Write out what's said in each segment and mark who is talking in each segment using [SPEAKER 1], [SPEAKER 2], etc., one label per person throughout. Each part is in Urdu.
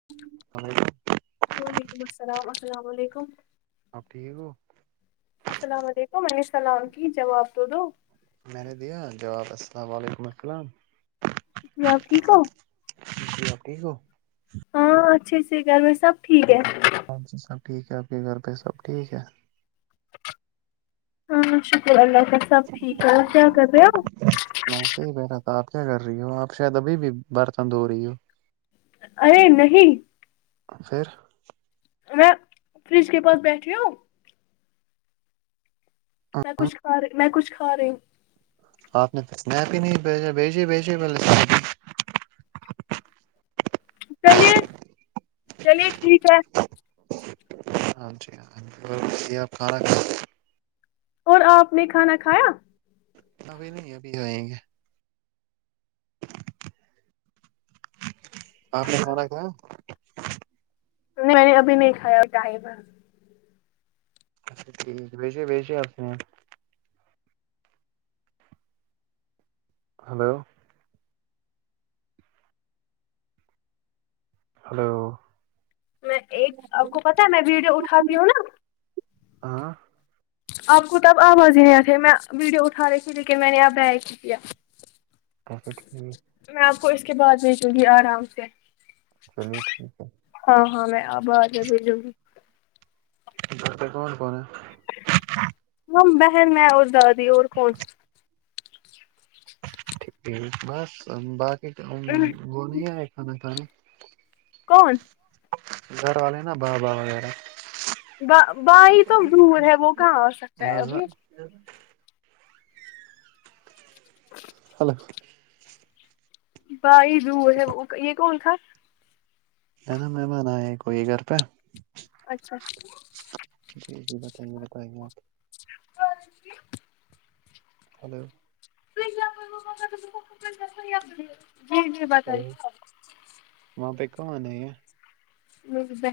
[SPEAKER 1] [inaudible]
[SPEAKER 2] وعلیکم السلا السلام علیکم
[SPEAKER 1] اب ٹھیک ہو
[SPEAKER 2] السلام علیکم عنی السلام کی جواب تود
[SPEAKER 1] میں نے دیا جواب السلام و علیکم السلام
[SPEAKER 2] جیؤ ٹھیک ہو
[SPEAKER 1] جی ٹھیک ہو
[SPEAKER 2] ہاں اچھے سے گھر میں سب ٹھیک ہے
[SPEAKER 1] ہاں جی سب ٹھیک ہے آپ کے گھر پہ سب ٹھیک ہے
[SPEAKER 2] ہاں شکر اللہ تال سبٹھیک ہے کیا کر رہے ہو
[SPEAKER 1] ایسے ہی بہ رہا تھا آپ کیا کر رہی ہو آپ شاید ابھی بھی برتن دھو رہی ہو
[SPEAKER 2] ارے نہیں
[SPEAKER 1] پھر
[SPEAKER 2] میں فریج کے پاس بیٹھی ہوں م میں کچھار میں کچھارے
[SPEAKER 1] آپ نے اسنیپ ہی نہیں بھیجا بھیجی بھیجی
[SPEAKER 2] چلیے چلیے ٹھیک ہے
[SPEAKER 1] ہاں جی ہاں اور آپا
[SPEAKER 2] اور آپ نے کھانا کھایا
[SPEAKER 1] ابھی نہیں ابھی آئیں گے آپ نے سارا کہ
[SPEAKER 2] میں نے ابھی نہیں کھیا کیا ہی بس
[SPEAKER 1] اچھا ٹھیک ہے بیسے بیسے آپ نے ہلو ہلو
[SPEAKER 2] میں ایک آپ کو پتاہ ہے میں ویڈیو اٹھاتی ہوں نا
[SPEAKER 1] [unintelligible] [inaudible]
[SPEAKER 2] آپ کو تو اب آواز ہی آ تھے میں ویڈیو اٹھا رہے تے لیکن میں نے آپ بیائ کیایا
[SPEAKER 1] اچھا ٹھیک
[SPEAKER 2] میں آپ کو اس کے بعد بھی دوں گی آرام سے
[SPEAKER 1] چلیے ٹھیک ہے
[SPEAKER 2] ہاں ہاں میں آبہ آ جر بھی جو گی
[SPEAKER 1] در کون کون
[SPEAKER 2] ہم بہن میں اور دادی اور کون
[SPEAKER 1] بس باقی تو وہ نہیں آئے کھانا کھان
[SPEAKER 2] کون
[SPEAKER 1] گھر والے نا با با وغیرہ
[SPEAKER 2] ب بائی تو دور ہے وہ کہاں آ سکتا ہے ابھی
[SPEAKER 1] ہ
[SPEAKER 2] [inaudible]
[SPEAKER 1] ہلو
[SPEAKER 2] بائی دور ہے وہ یہ کون تھا
[SPEAKER 1] ہے نا مہمان آئے کوئی گھر پہ
[SPEAKER 2] اچھا
[SPEAKER 1] جی جی بتائیے بتائیے آپ
[SPEAKER 2] [inaudible]
[SPEAKER 1] تو
[SPEAKER 2] [unintelligible] [inaudible]
[SPEAKER 1] وہاں پہ کو آنا ہے
[SPEAKER 2] ج ب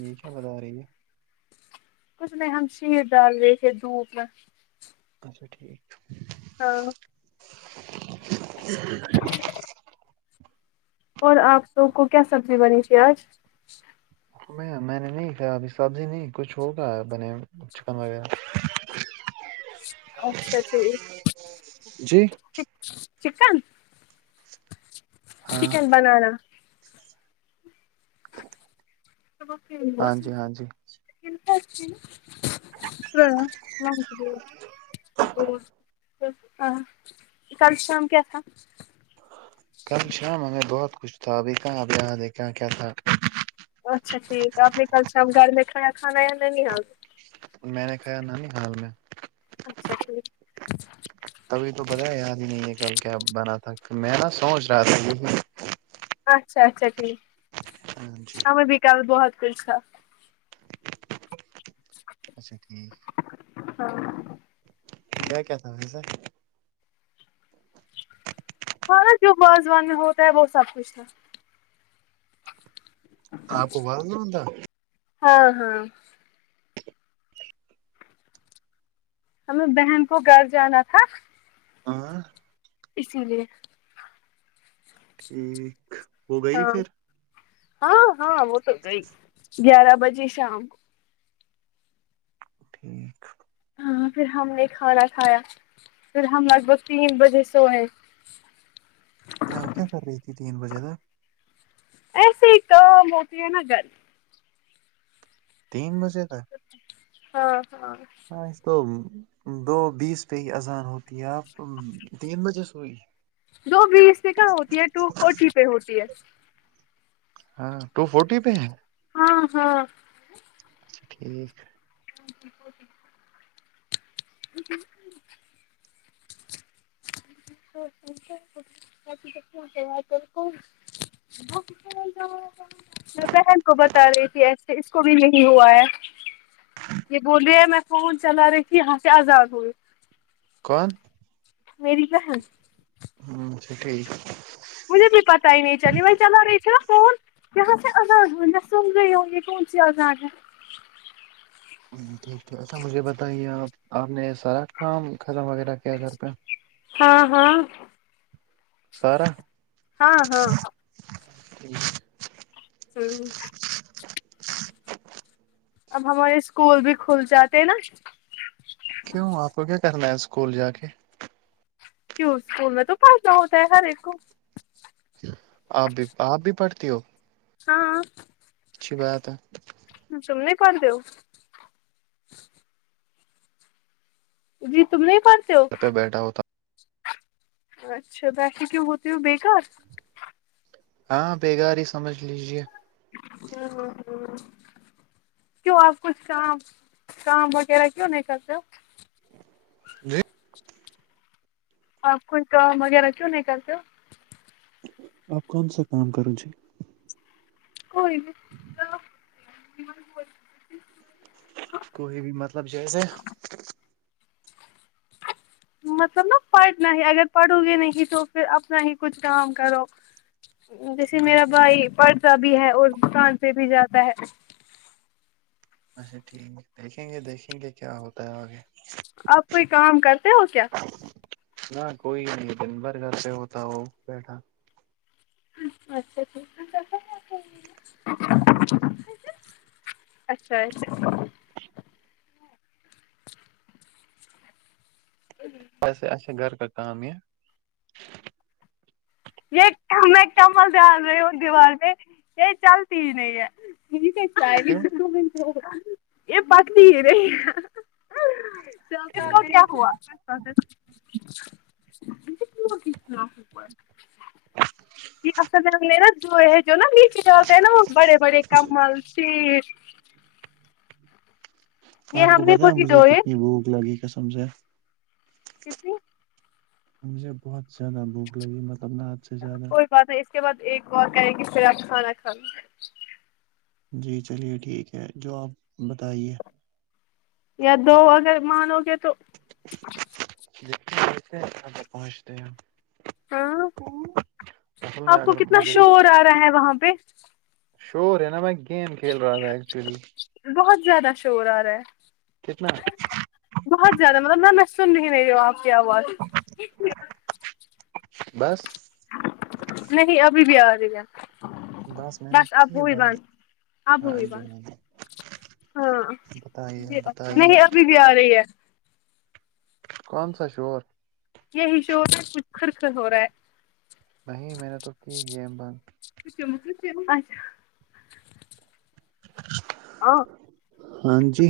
[SPEAKER 1] یہی کیا بتا رہی ہے
[SPEAKER 2] کچھ میں ہم شیر ڈال رہے تھے دھوپ میں
[SPEAKER 1] [inaudible]
[SPEAKER 2] ہاں
[SPEAKER 1] [inaudible]
[SPEAKER 2] اور آپ سو کو کیا سبزی بنی تے آج
[SPEAKER 1] میں میں نے نہیں ک ابھی سبزی نہیں کچھ ہوگا بنے چکن وغیرہ
[SPEAKER 2] اچھا ٹھیک
[SPEAKER 1] جی
[SPEAKER 2] چکن
[SPEAKER 1] ہاں
[SPEAKER 2] چکن بنانا
[SPEAKER 1] ہاں جی ہاں جی
[SPEAKER 2] [inaudible] [inaudible] کل شام کیا تھا
[SPEAKER 1] کل شام ہمیں بہت خوچھ تھا ابھی کہاںب یہاں دیک کہ کیا تھا [inaudible]
[SPEAKER 2] اچھا ٹھیک ہے آپ نے کل شام گھر میں کایا کھانا یا نہیں آ
[SPEAKER 1] میں نے کھایا ن نہیں حال میں
[SPEAKER 2] اچھا ٹھیک [inaudible]
[SPEAKER 1] تبھی تو پتا ہے یاد ہی نہیں یہ کل کیا بنا تھا میں نا سوچ رہا تھا یہ [inaudible]
[SPEAKER 2] اچھا اچھا ٹھیک
[SPEAKER 1] ہاں جی
[SPEAKER 2] ہمیں بھی کل بہت کچھ تھا [inaudible]
[SPEAKER 1] اچھا ٹھیک کیا کیا تھا ویسا [inaudible]
[SPEAKER 2] ہانا جو واازوان میں ہوتا ہے وہ سب کچھ ہے
[SPEAKER 1] آپ کو باز نہیں ہوتا [unintelligible]
[SPEAKER 2] ہاں ہاں ہمیں بہن کو گھر جانا تھا
[SPEAKER 1] آ [inaudible]
[SPEAKER 2] اسی لیے
[SPEAKER 1] ایکیک [inaudible]
[SPEAKER 2] ہاں ہاں ہاں وہ تو گئی گیارہ بجے شام
[SPEAKER 1] ٹھیک
[SPEAKER 2] ہاں پھر ہم نے کھانا کھایا پھر ہم لگ بھگ تین بجے سوئے [inaudible]
[SPEAKER 1] ت آپ کیا کر رہی تھی تین بجے ت
[SPEAKER 2] ایسیے ہوتی ہے نا گھر [inaudible]
[SPEAKER 1] تین بجے تک
[SPEAKER 2] ہاں ہاں
[SPEAKER 1] تو دو بیس پہ ہی اذان ہوتی ہے آپ تین بجے سےوئی
[SPEAKER 2] دو بیس پ کہ ہوتی ہے ٹو فورٹی پہ ہوتی ہے
[SPEAKER 1] ہاں ٹو فورٹی پہ ہے
[SPEAKER 2] ہاں ہاں
[SPEAKER 1] اچھا ٹھیک
[SPEAKER 2] ا [inaudible] [inaudible] کر کو [inaudible] ب ج ہو [inaudible] میں بہن کو بتا رہی تھی ایسے اس کو بھی نہیں ہوا ہے یہ بول رہ ہے میں فون چلا رہی کہ یہاں سے آزاد ہوئے
[SPEAKER 1] کون
[SPEAKER 2] میری کہن [unintelligible]
[SPEAKER 1] ہوں سٹ ہی [inaudible]
[SPEAKER 2] مجھے بھی پتا ہی نہیں چل وہیں چلا رہی تھی ن فون یہا عزاگ ہو میں سمز یہ کون سی عزاگ ہے [inaudible]
[SPEAKER 1] ٹھیک ہے اچھا مجھے بتائیے آپ آپ نے سارا کام خزم وغیرہ کیا گھر پہ
[SPEAKER 2] ہاں ہاں
[SPEAKER 1] سارا
[SPEAKER 2] ہاں ہاں
[SPEAKER 1] ٹھ [inaudible]
[SPEAKER 2] ہوں اب ہمارے اسکول بھی کھل جاتے ہیں نا
[SPEAKER 1] کیوں آپ کو کیا کرنا ہے اسکول جا کے
[SPEAKER 2] کیوں اسکول میں تو پڑھنا ہوتا ہے ہر ایک کو
[SPEAKER 1] آپ بھی آپ بھی پڑھتی ہو
[SPEAKER 2] ہاں
[SPEAKER 1] اچھی بات ہے
[SPEAKER 2] سم نہیں کون دوں جی تم نہیں پڑھتے ہو
[SPEAKER 1] گھر بیٹھا ہوتا
[SPEAKER 2] اچا باسےک ہوتی بیے ک
[SPEAKER 1] ہاں بگار ہی سمجھ لیجے
[SPEAKER 2] ہ ہ ہ کیوں آپ کچھ کام کام وغیرہ کیوں نہیں کرتے ہو
[SPEAKER 1] ج
[SPEAKER 2] ہ کوئی کام وغیرہ کیوں نہیں کرتے
[SPEAKER 1] آپ کون سا کام کرو جی
[SPEAKER 2] کوئی بھی [inaudible]
[SPEAKER 1] کو بھی مطلب جیسے
[SPEAKER 2] [inaudible] مطلب نا پڑھنا ہی اگر پڑھو گے نہیں تو پھر اپنا ہی کچھ کام کرو جیسے میرا
[SPEAKER 1] دیکھیں،
[SPEAKER 2] بھائی پڑھتا بھی ہے اور کان پہ بھی جاتا ہے
[SPEAKER 1] اچھا ٹھیک دیکھیں گے دیکھیں گے کیا ہوتا ہے آگے
[SPEAKER 2] آپ کوئی کام کرتے ہو کیا
[SPEAKER 1] ہ کوئی نہیں دن بھر کر سے ہوتا وہ بیٹھا
[SPEAKER 2] چ اچھا ٹھیکسا کیا اچھا اچھا
[SPEAKER 1] سے اچا گھر کا کا یہ
[SPEAKER 2] یہ میں کمل دال رہی ہوں دیوار میں یہ چلتی ہی نہیں ہے
[SPEAKER 1] کیوں
[SPEAKER 2] یہ بقی رہے
[SPEAKER 1] ٹھیک
[SPEAKER 2] [inaudible] [inaudible] یہل نا جو جو نا میٹ ڈالتے ہے نا وہ بڑے بڑے کمل سیر یہ
[SPEAKER 1] آپ کو
[SPEAKER 2] ہم نے
[SPEAKER 1] بتایا
[SPEAKER 2] وہی
[SPEAKER 1] مجھے
[SPEAKER 2] دھوئے
[SPEAKER 1] کتنی بھوک لگی کسم سے
[SPEAKER 2] کتنے
[SPEAKER 1] مجھے بہت زیادہ بھوک لگی ملب اپنا ہاتھ سے زیادہ
[SPEAKER 2] کوئی بات نہیں اس کے بعد ایک اور کریں کہ سراپ کھانا کھان
[SPEAKER 1] جی چلیے ٹھیک ہے جو آپ بتائیے
[SPEAKER 2] یا دو اگر مانو گے تو
[SPEAKER 1] ل آ پہنچتے ہیں
[SPEAKER 2] ہاں
[SPEAKER 1] اصل میں
[SPEAKER 2] آپ کو
[SPEAKER 1] اگر
[SPEAKER 2] کتنا
[SPEAKER 1] مجھے
[SPEAKER 2] شور آ رہا ہے وہاں پہ
[SPEAKER 1] شور ہے نا میں گیم کھیل رہا تھا ایکچولی
[SPEAKER 2] بہت زیادہ شور آ رہا ہے
[SPEAKER 1] [unintelligible]
[SPEAKER 2] بہت زیادہ مطلب نہ نہ سن رہ میری وہ آپ کی آواز
[SPEAKER 1] بس
[SPEAKER 2] نہیں ابھی بھی آ رہ گا
[SPEAKER 1] میں نے
[SPEAKER 2] بس
[SPEAKER 1] کی
[SPEAKER 2] ابوی بند
[SPEAKER 1] ہاں
[SPEAKER 2] ابوی
[SPEAKER 1] جی
[SPEAKER 2] بند
[SPEAKER 1] ہاں جی
[SPEAKER 2] ہاں
[SPEAKER 1] بتائیے بتائیے
[SPEAKER 2] نہیں ابھی بھی آ رہی ہے
[SPEAKER 1] کو سا چ اور
[SPEAKER 2] یہ ہشور میں کچھ کرخ ہو رہا ہے
[SPEAKER 1] نہیں میں نے تو کی گیم بند
[SPEAKER 2] کچھا آ
[SPEAKER 1] ہاں جی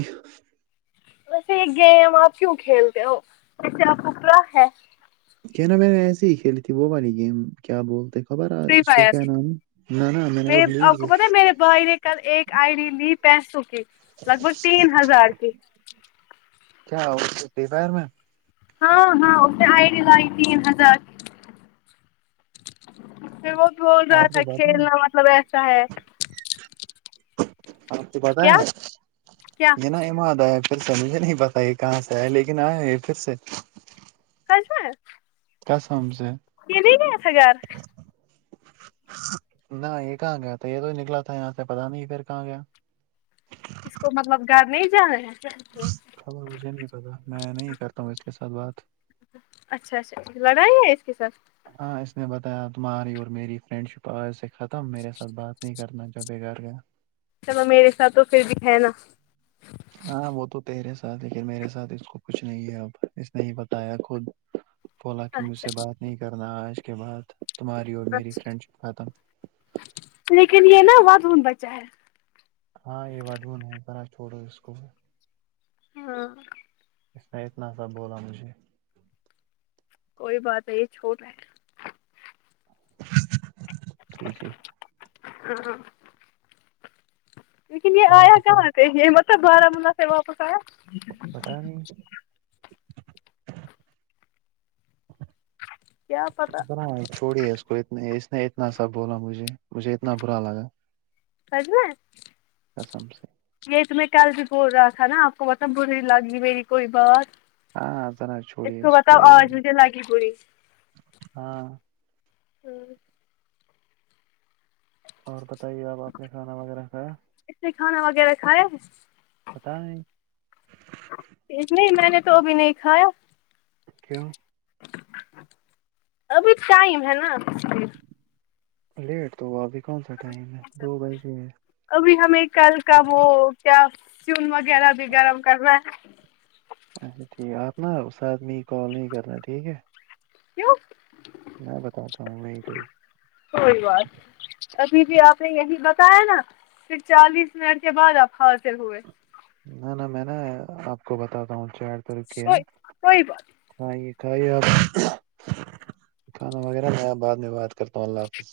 [SPEAKER 2] ویسے یہ گیم آپ کیوں کھیلتے ہو ویسے آپ کو کیا ہے
[SPEAKER 1] کیا نا میں نے ایسسی ہی کھیلی تھی وہ والی گیم کیا بولتے خبر ہے
[SPEAKER 2] فری
[SPEAKER 1] اس کو
[SPEAKER 2] فائر
[SPEAKER 1] کیا نام ہے؟ نہ نہ میں
[SPEAKER 2] م
[SPEAKER 1] نے وہ ڈیلیٹ
[SPEAKER 2] آپ کو
[SPEAKER 1] کی
[SPEAKER 2] پتا ہے میرے بھائی نے کل ایک آئی ڈی لی پینسوں کی لگ بھگ تین ہزار کی
[SPEAKER 1] کیا اور چھٹی بر میں
[SPEAKER 2] ہاں ہاں اے آئے ڈ گائی تین ہزار وہ بول رہا
[SPEAKER 1] آپ
[SPEAKER 2] تھا
[SPEAKER 1] کو پتا ہے
[SPEAKER 2] کھیلنا مطلب ایسا ہے
[SPEAKER 1] آپ کو
[SPEAKER 2] کیا
[SPEAKER 1] پتاہ ہے
[SPEAKER 2] کیا
[SPEAKER 1] یہ نا ایمادب پھر سے مجھے نہیں پتا یہ کہاں سے آئے لیکن آئے ہو پھر سے
[SPEAKER 2] کس میں
[SPEAKER 1] قسم سے
[SPEAKER 2] یہ د گ تھا گار
[SPEAKER 1] نہ یہ کہاں گیا تھا یہ تو نکلا تھا یہاں سے پتا نہیں پھر کہاں گیا
[SPEAKER 2] اس کو مطلب گھر نہیں جانا ہے
[SPEAKER 1] خبر مجھے نہیں پتا میں نہیں کرتا ہوں اس کے ساتھ بات
[SPEAKER 2] اچھا اچھا لڑائی ہے اس کے ساتھ
[SPEAKER 1] ہاں اس نے بتایا تمہاری اور میری فرینڈ شپ آج سے ختم میرے ساتھ بات نہیں کرنا چاہ بے گار گ
[SPEAKER 2] چ میرے ساتھ تو پھر بھی ہے نا
[SPEAKER 1] ہاں وہ تو تیرے ساتھ لیکن میرے ساتھ اس کو کچھ نہیں ہے اب اس نے ہی بتایا خود بولا کہ مجھ
[SPEAKER 2] اچھا
[SPEAKER 1] سے بات نہیں کرنا آج کے بعد تمہاری اور میری
[SPEAKER 2] اچھا
[SPEAKER 1] فرینڈ شپ ختم
[SPEAKER 2] لیکن یہ نا وہ دھون بچا ہے
[SPEAKER 1] ہاں یہ ود وہ نہیں را چھوڑو اس کو بھی
[SPEAKER 2] ہاں
[SPEAKER 1] اس نے اتنا سا بولا مجھے
[SPEAKER 2] کوئی بات ہے یہ چھوٹ ہے
[SPEAKER 1] جٹی جی
[SPEAKER 2] [unintelligible] لیکن یہ
[SPEAKER 1] اور
[SPEAKER 2] آیا
[SPEAKER 1] بتا
[SPEAKER 2] کہاں تھ یہ مطلب بارامولہ سے واپس آیا
[SPEAKER 1] پتا نہیں
[SPEAKER 2] کیا پتا
[SPEAKER 1] ب چھوڑی اس کو اتنے اس نے اتنا سا بولا مجھے مجھے اتنا برا لگا
[SPEAKER 2] [unintelligible]
[SPEAKER 1] [unintelligible]
[SPEAKER 2] یہی تو میں کل بھی بول رہا تھا نا آپ کو پتب بری لگی میری کوئی بات
[SPEAKER 1] ہاں ذرا
[SPEAKER 2] اس
[SPEAKER 1] چھوڑیے
[SPEAKER 2] کو بتاؤ آج مجھے لگی پی
[SPEAKER 1] ہاں
[SPEAKER 2] [unintelligible]
[SPEAKER 1] اور بتائیے آپ آپ نے کھانا وغیرہ کا
[SPEAKER 2] اس نے کھانا وغیرہ کھائے ہے
[SPEAKER 1] پتا ہے
[SPEAKER 2] نہیں میں نے تو ابھی نہیں کھایا
[SPEAKER 1] کیوں
[SPEAKER 2] ابھی ٹائم ہے نا
[SPEAKER 1] لیٹ تو ہو ابھی کون سا ٹائم ہے دو بجے ہے
[SPEAKER 2] ابھی ہمیں کل کا وہ کیا چون وغیرہ بھی گرم کرنا ہے
[SPEAKER 1] اچھا ٹھیک ہے آپ نا اس آدمی کال نہیں کرنا ٹھیک ہے
[SPEAKER 2] کیوں
[SPEAKER 1] میں بتاتا ہوں وہ کہی
[SPEAKER 2] کوئی بات ابھی بھی آپ نے یہی بتایا نا پھر چالیس منٹ کے بعد آپ حاصل ہوئے
[SPEAKER 1] نہ نہ میں نے آپ کو بتاتا ہوں چک کرکے
[SPEAKER 2] کوئی کوئی بات
[SPEAKER 1] کھ یہ کھائیے آپ [unintelligible] کھانا وغیرہ میں بعد میں بات کرتا ہوں اللہ حافظ